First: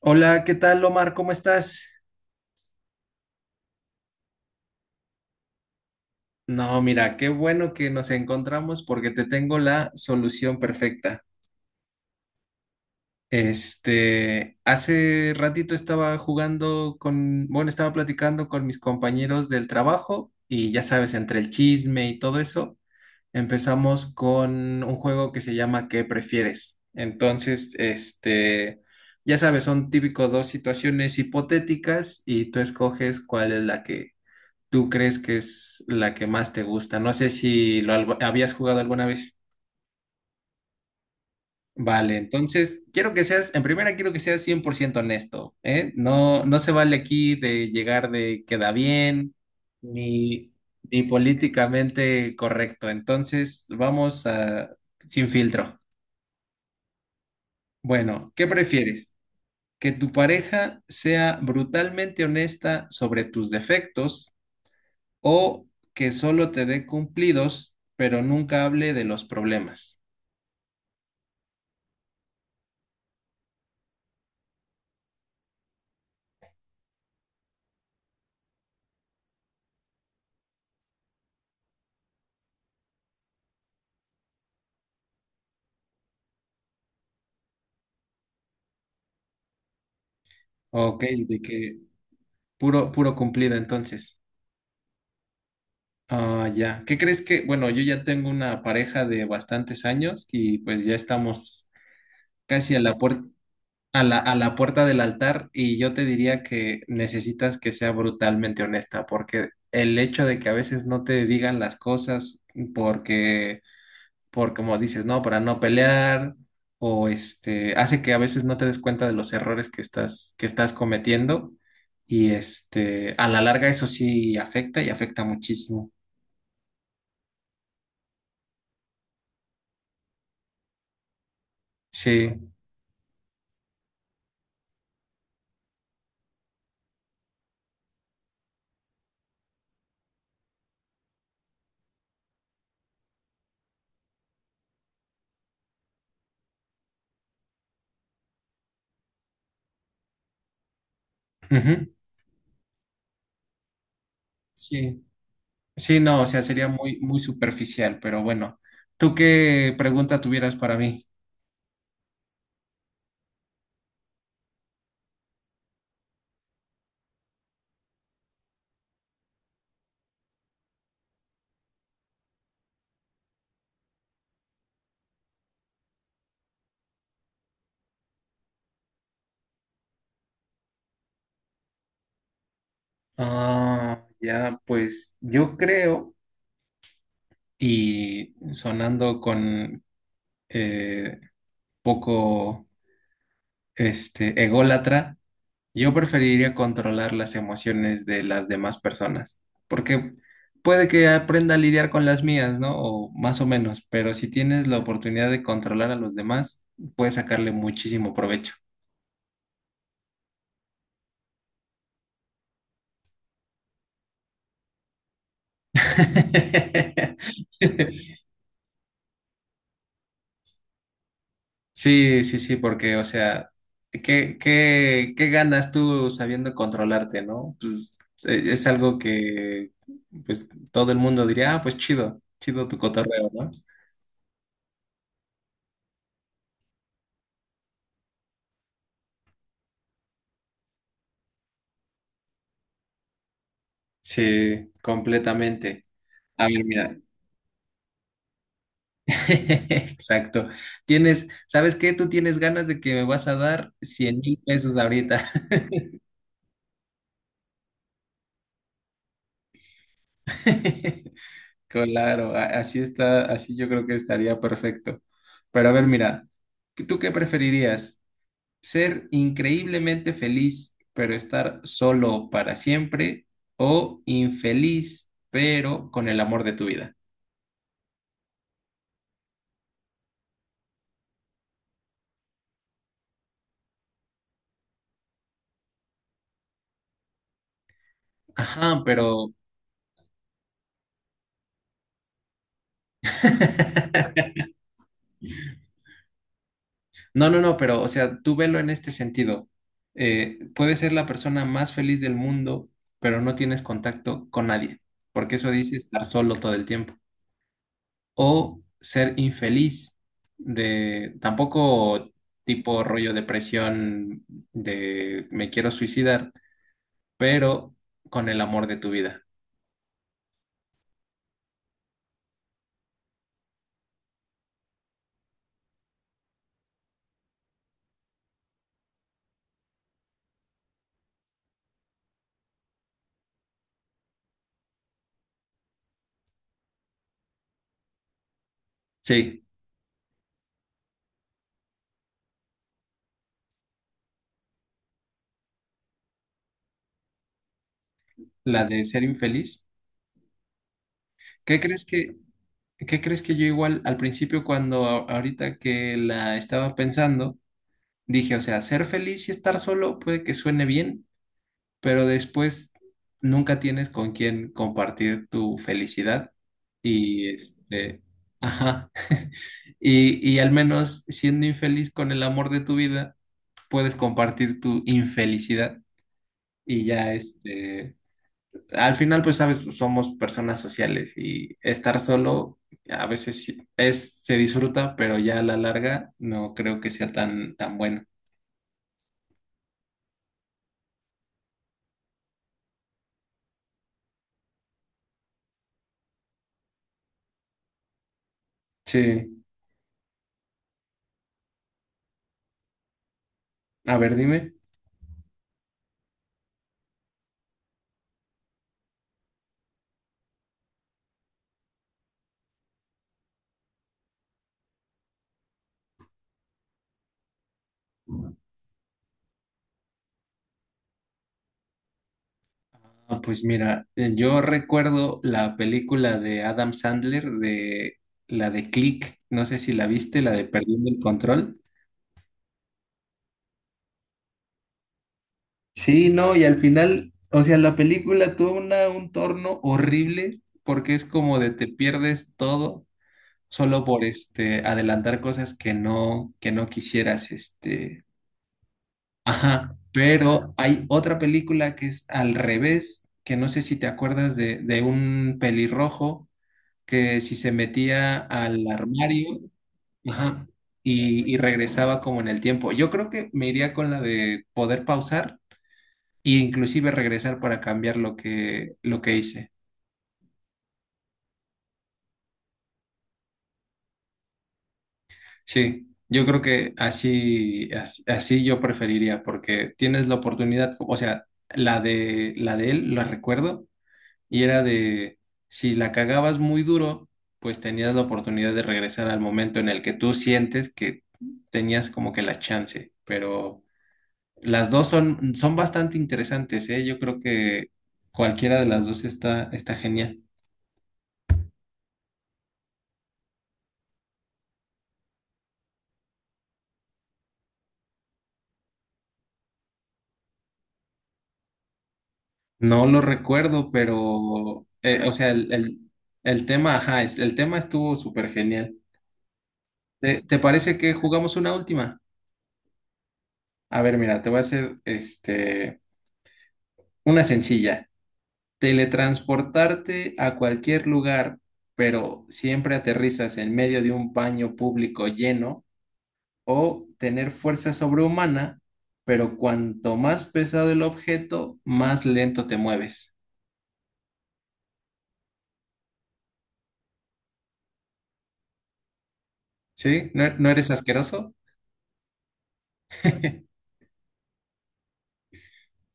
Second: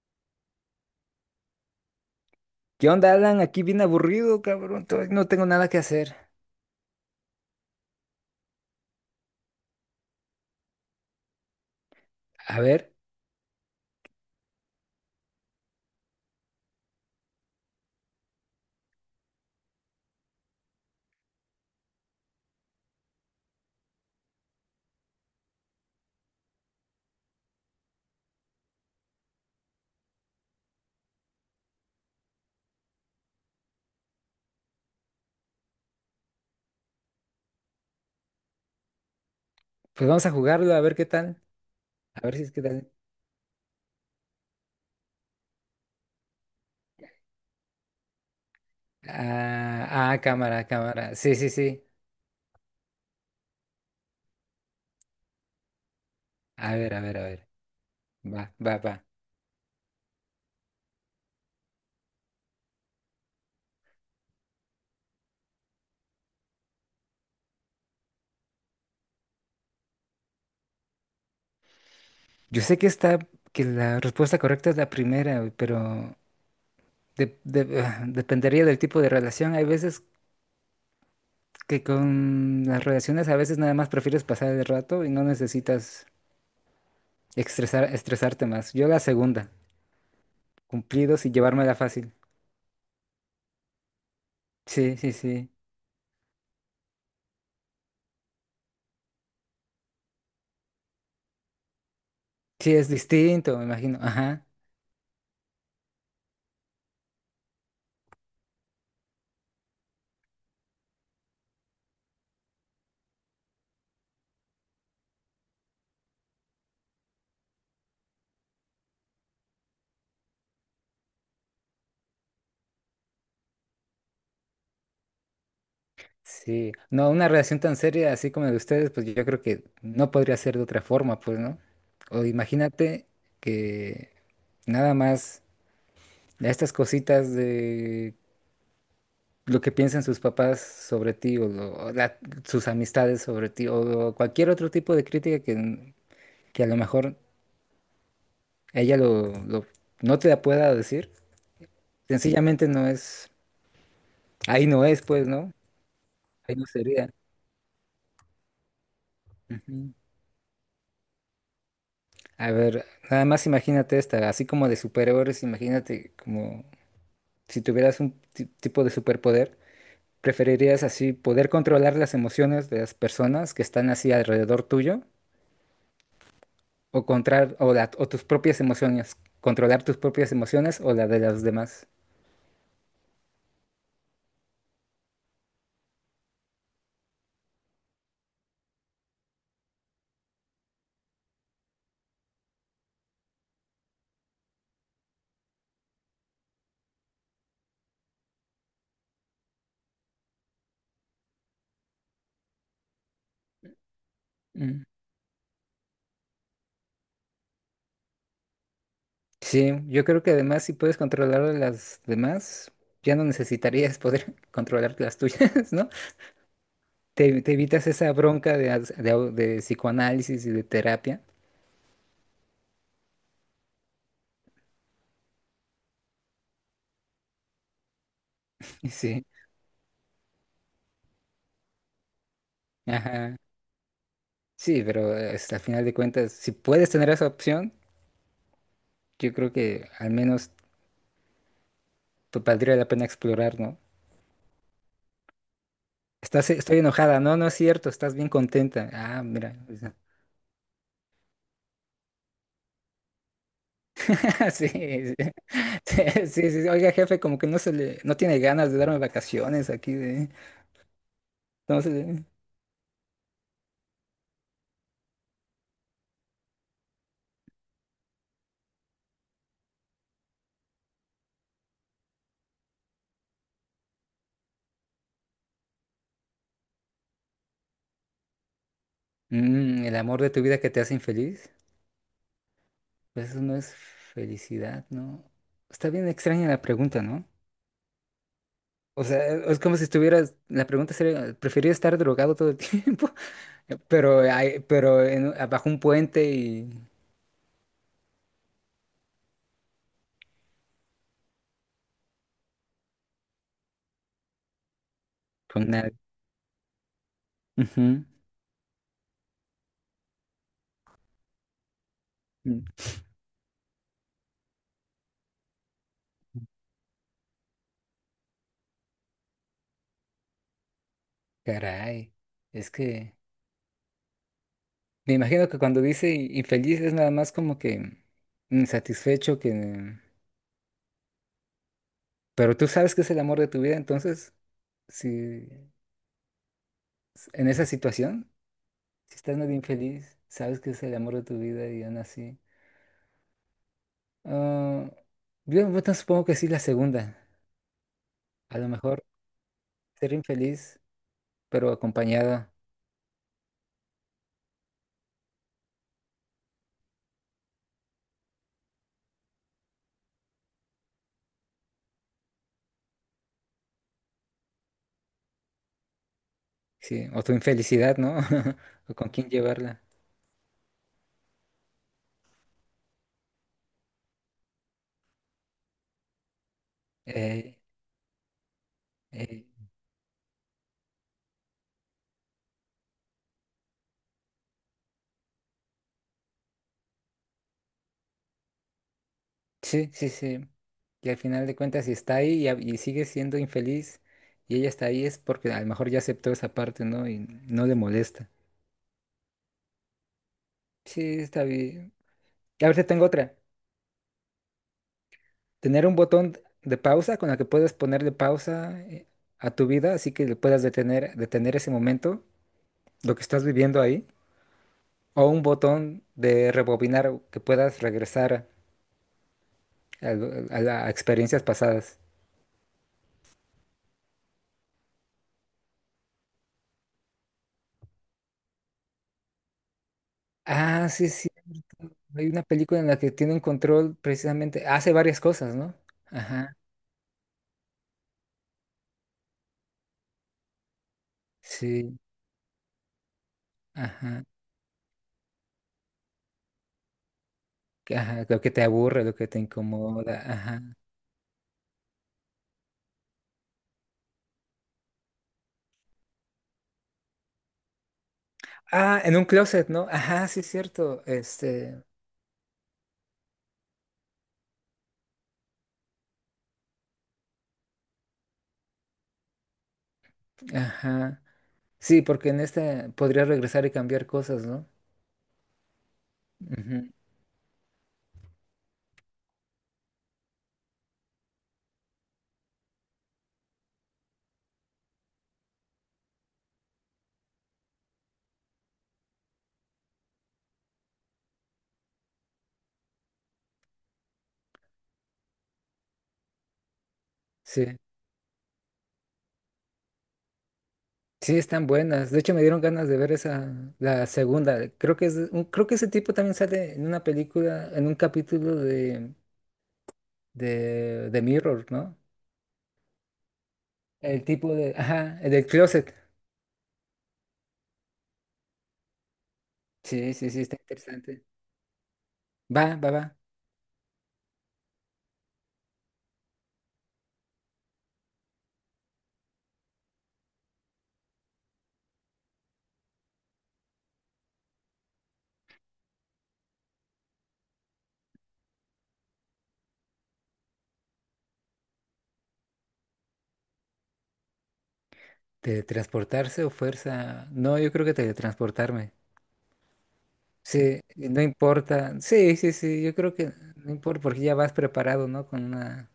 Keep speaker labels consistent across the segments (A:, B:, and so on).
A: Hola, ¿qué tal, Omar? ¿Cómo estás?
B: ¿Qué onda, Alan? Aquí bien aburrido, cabrón. Todavía no tengo nada que hacer.
A: No, mira, qué bueno que nos encontramos porque te tengo la solución perfecta.
B: A ver,
A: Este, hace ratito estaba jugando con, bueno, estaba platicando con mis compañeros del trabajo y ya sabes, entre el chisme y todo eso, empezamos con un juego que se llama ¿qué prefieres? Entonces, este, ya sabes, son típico dos situaciones hipotéticas y tú escoges cuál es la que tú crees que es la que más te gusta. No sé si habías jugado alguna vez.
B: pues vamos a jugarlo, a ver qué tal.
A: Vale,
B: A ver si es que
A: entonces
B: tal.
A: quiero que seas, en primera quiero que seas 100% honesto, ¿eh? No, no se vale aquí de llegar de queda bien, ni,
B: Cámara,
A: ni
B: cámara. Sí, sí, sí.
A: políticamente correcto. Entonces vamos a, sin filtro.
B: A ver, a ver, a ver.
A: Bueno, ¿qué
B: Va, va, va.
A: prefieres? ¿Que tu pareja sea brutalmente honesta sobre tus defectos? ¿O que solo te dé cumplidos, pero nunca hable de los problemas?
B: Yo sé que la respuesta correcta es la primera, güey, pero dependería del tipo de relación. Hay veces que con las relaciones a veces nada más prefieres pasar el rato y no necesitas estresarte más. Yo la segunda,
A: OK,
B: cumplidos y
A: de
B: llevármela
A: que
B: fácil.
A: puro, puro cumplido entonces.
B: Sí, sí, sí.
A: Ah, ya. ¿Qué crees que? Bueno, yo ya tengo una pareja de bastantes años y pues ya estamos
B: Sí,
A: casi a
B: es
A: la puer-
B: distinto, me imagino.
A: a la, a
B: Ajá.
A: la puerta del altar y yo te diría que necesitas que sea brutalmente honesta porque el hecho de que a veces no te digan las cosas porque por como dices, ¿no? Para no pelear o este, hace que a veces no te des cuenta de los errores que estás cometiendo y este, a la larga eso sí afecta y afecta muchísimo.
B: Sí. No, una relación tan seria así como la de ustedes, pues yo creo que no podría ser de otra forma, pues, ¿no? O
A: Sí,
B: imagínate que nada más estas cositas de lo que piensan sus papás sobre ti o, sus amistades sobre ti o cualquier otro tipo de crítica que a lo mejor ella no te la pueda decir.
A: ujú,
B: Sencillamente no es, ahí no es,
A: sí,
B: pues, ¿no?
A: sí, no, o sea,
B: Ahí no
A: sería muy,
B: sería.
A: muy superficial, pero bueno, ¿tú qué
B: Ujú.
A: pregunta tuvieras para mí?
B: A ver, nada más imagínate esta, así como de superhéroes, imagínate como si tuvieras un tipo de superpoder. ¿Preferirías así poder controlar las emociones de las personas que están así alrededor tuyo o controlar o, la- o tus propias emociones, controlar tus propias emociones o la de los demás?
A: Ah, ya, pues yo creo, y sonando con eh, poco este ególatra, yo preferiría controlar las emociones de las demás personas, porque puede que aprenda a lidiar con las mías, ¿no? O más o menos, pero si tienes la
B: Mm.
A: oportunidad de controlar a los demás, puedes sacarle muchísimo provecho.
B: Sí, yo creo que además si puedes controlar a las demás, ya no necesitarías poder controlar las tuyas, ¿no? Te evitas esa bronca de, de psicoanálisis y de terapia.
A: Sí, sí, sí, porque, o sea, ¿qué ganas tú sabiendo controlarte, ¿no? Pues es algo
B: Sí.
A: que, pues, todo el mundo diría, ah, pues chido, chido tu cotorreo,
B: Ajá.
A: ¿no?
B: Sí, pero hasta al final de cuentas, si puedes tener esa opción, yo creo que al menos te valdría la pena explorar, ¿no?
A: Sí, completamente. A ver,
B: Estoy
A: mira.
B: enojada, no, no es cierto, estás bien contenta. Ah, mira.
A: Exacto. Tienes, ¿sabes qué? Tú tienes ganas de que me vas a dar cien mil
B: Sí, sí,
A: pesos ahorita.
B: sí, sí, sí. Oiga, jefe, como que no tiene ganas de darme vacaciones aquí de. Entonces,
A: Claro, así está, así yo creo que estaría perfecto. Pero a ver, mira, ¿tú qué preferirías? ¿Ser increíblemente feliz, pero estar solo para siempre? ¿O infeliz, pero con el amor de tu vida?
B: mm, el amor de tu vida que te hace infeliz, pues eso no es felicidad, ¿no? Está bien extraña la pregunta, ¿no?
A: Ajá,
B: O sea,
A: pero
B: es como si estuvieras, la pregunta sería, ¿preferiría estar drogado todo el tiempo? Pero, abajo un puente y
A: no, no, no, pero, o sea, tú velo en este sentido. Puedes ser la persona más feliz del mundo, pero no tienes contacto con nadie, porque eso
B: con
A: dice
B: nadie.
A: estar solo todo el tiempo.
B: Ujú.
A: O ser infeliz, de tampoco
B: Mm,
A: tipo rollo depresión de me quiero suicidar, pero con el amor de tu vida.
B: caray, es que me imagino que cuando dice infeliz es nada más como que insatisfecho que... Pero tú sabes que es el amor de tu vida, entonces, si en esa situación, si estás
A: Sí,
B: medio infeliz, sabes que es el amor de tu vida y aún así... ah, yo bueno, supongo que sí la segunda. A
A: la
B: lo
A: de ser
B: mejor
A: infeliz.
B: ser infeliz,
A: ¿Qué
B: pero
A: crees que,
B: acompañado.
A: qué crees que yo igual al principio cuando ahorita que la estaba pensando? Dije, o sea, ser feliz y estar solo puede que suene bien, pero después nunca tienes con quién compartir tu felicidad.
B: Sí, o
A: Y
B: tu infelicidad,
A: este,
B: ¿no?
A: ajá.
B: O con quién llevarla.
A: Y al menos siendo infeliz con el amor de tu vida, puedes compartir tu infelicidad. Y ya
B: Eh,
A: este, al final, pues
B: eh,
A: sabes, somos personas sociales y estar solo a veces sí es, se disfruta, pero ya a la larga no creo que sea tan, tan bueno.
B: sí, sí, sí. Y al final de cuentas, si está ahí y, y sigue siendo infeliz y ella está ahí, es porque a lo mejor ya aceptó esa parte, ¿no? Y no le molesta.
A: Sí.
B: Sí, está bien. Y ahorita tengo otra.
A: A ver, dime.
B: Tener un botón de pausa con el que puedas ponerle pausa, a tu vida, así que le puedas detener ese momento, lo que estás viviendo ahí. O un botón de rebobinar que puedas regresar a, a experiencias pasadas.
A: Ah, pues mira, yo recuerdo la película de Adam Sandler de la de Click, no sé si la viste, la de
B: Ah,
A: Perdiendo el
B: sí, es
A: Control.
B: cierto. Hay una película en la que tienen control precisamente, hace varias cosas, ¿no?
A: Sí, no, y al
B: Ajá,
A: final, o sea, la película tuvo una, un torno horrible porque es como de te
B: sí,
A: pierdes todo solo por
B: ajá,
A: este adelantar cosas que no quisieras, este,
B: ajá, lo que te aburre, lo que te
A: ajá,
B: incomoda,
A: pero
B: ajá.
A: hay otra película que es al revés, que no sé si te acuerdas de un pelirrojo que si se metía al
B: Ah, en un
A: armario,
B: closet, ¿no? Ajá, sí,
A: ajá,
B: es cierto,
A: y
B: este,
A: regresaba como en el tiempo. Yo creo que me iría con la de poder pausar e inclusive regresar para cambiar lo que hice.
B: ajá. Sí, porque en este podría regresar y cambiar cosas, ¿no?
A: Sí, yo creo que
B: Ujú.
A: así, así, yo preferiría, porque tienes la oportunidad, o sea, la de él, la recuerdo, y era de, si la cagabas muy duro, pues tenías la oportunidad de regresar al momento en el que tú sientes que tenías como que la chance, pero las dos son bastante interesantes, ¿eh? Yo creo
B: Sí,
A: que cualquiera de las dos está, está genial.
B: sí, están buenas. De hecho, me dieron ganas de ver esa, la segunda. Creo que es, creo que ese tipo también sale en una película, en un capítulo de, de Mirror, ¿no?
A: No lo recuerdo,
B: El tipo
A: pero,
B: de,
A: o
B: ajá,
A: sea,
B: el del
A: el, el,
B: closet.
A: el tema, ajá, el tema estuvo súper genial.
B: Sí,
A: ¿Te,
B: sí,
A: te
B: sí, está
A: parece que
B: interesante.
A: jugamos una última?
B: Va, va, va.
A: A ver, mira, te voy a hacer, este, una sencilla. Teletransportarte a cualquier lugar, pero siempre aterrizas en medio de un baño público lleno, o tener fuerza sobrehumana, pero cuanto más pesado el objeto, más lento te mueves.
B: ¿Teletransportarse o fuerza? No, yo creo que teletransportarme.
A: ¿Sí? ¿No, no eres
B: Sí, no
A: asqueroso?
B: importa. Sí, sí, sí, yo creo que no importa porque ya vas preparado, ¿no? Con una...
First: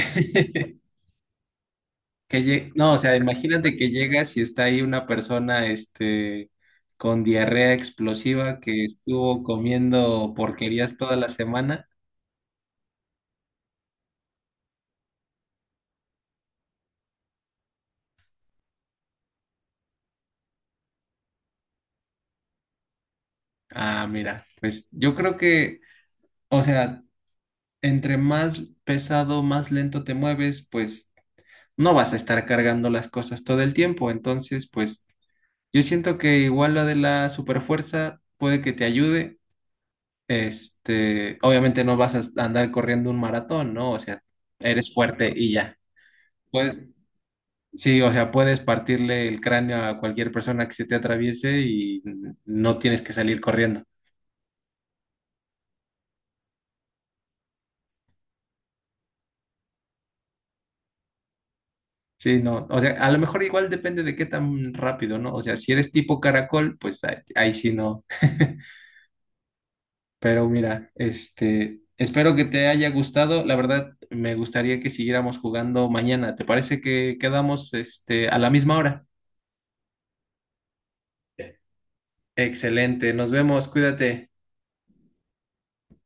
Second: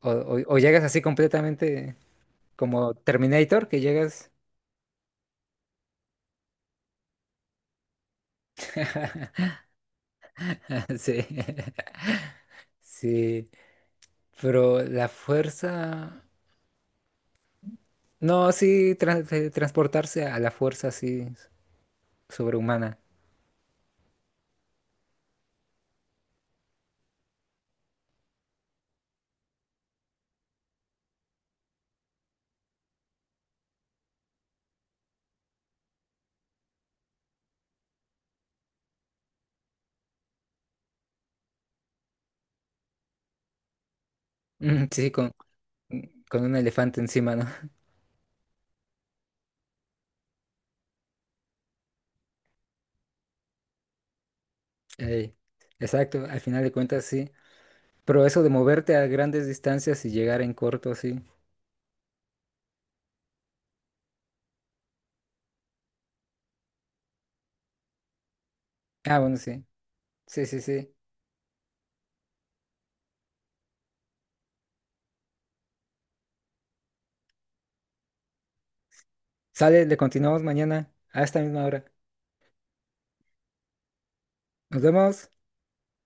B: O, o llegas así completamente
A: No,
B: como
A: o sea,
B: Terminator,
A: imagínate
B: que
A: que
B: llegas...
A: llegas y está ahí una persona, este, con diarrea explosiva que estuvo comiendo porquerías toda
B: Sí,
A: la semana.
B: sí. Pero la fuerza... No, sí, transportarse a la fuerza así sobrehumana.
A: Ah, mira, pues yo creo que, o sea, entre más pesado, más lento te mueves, pues no vas a estar cargando las cosas todo el tiempo. Entonces, pues yo siento que igual lo de la superfuerza puede que te ayude. Este, obviamente no vas a andar corriendo un maratón, ¿no? O sea,
B: Mm,
A: eres
B: sí,
A: fuerte y ya.
B: con un
A: Pues,
B: elefante encima, ¿no?
A: sí, o sea, puedes partirle el cráneo a cualquier persona que se te atraviese y no tienes que salir corriendo.
B: Ey, exacto, al final de cuentas sí. Pero eso de moverte a grandes distancias y llegar en corto, sí.
A: Sí, no. O sea, a lo mejor igual depende de qué tan rápido, ¿no? O sea, si eres tipo caracol, pues ahí, ahí sí no.
B: Ah, bueno, sí. Sí,
A: Pero
B: sí,
A: mira,
B: sí.
A: este, espero que te haya gustado. La verdad, me gustaría que siguiéramos jugando mañana. ¿Te parece que quedamos, este, a la misma hora?
B: Sale, le continuamos mañana a esta misma hora.
A: Excelente, nos vemos, cuídate.
B: Nos vemos.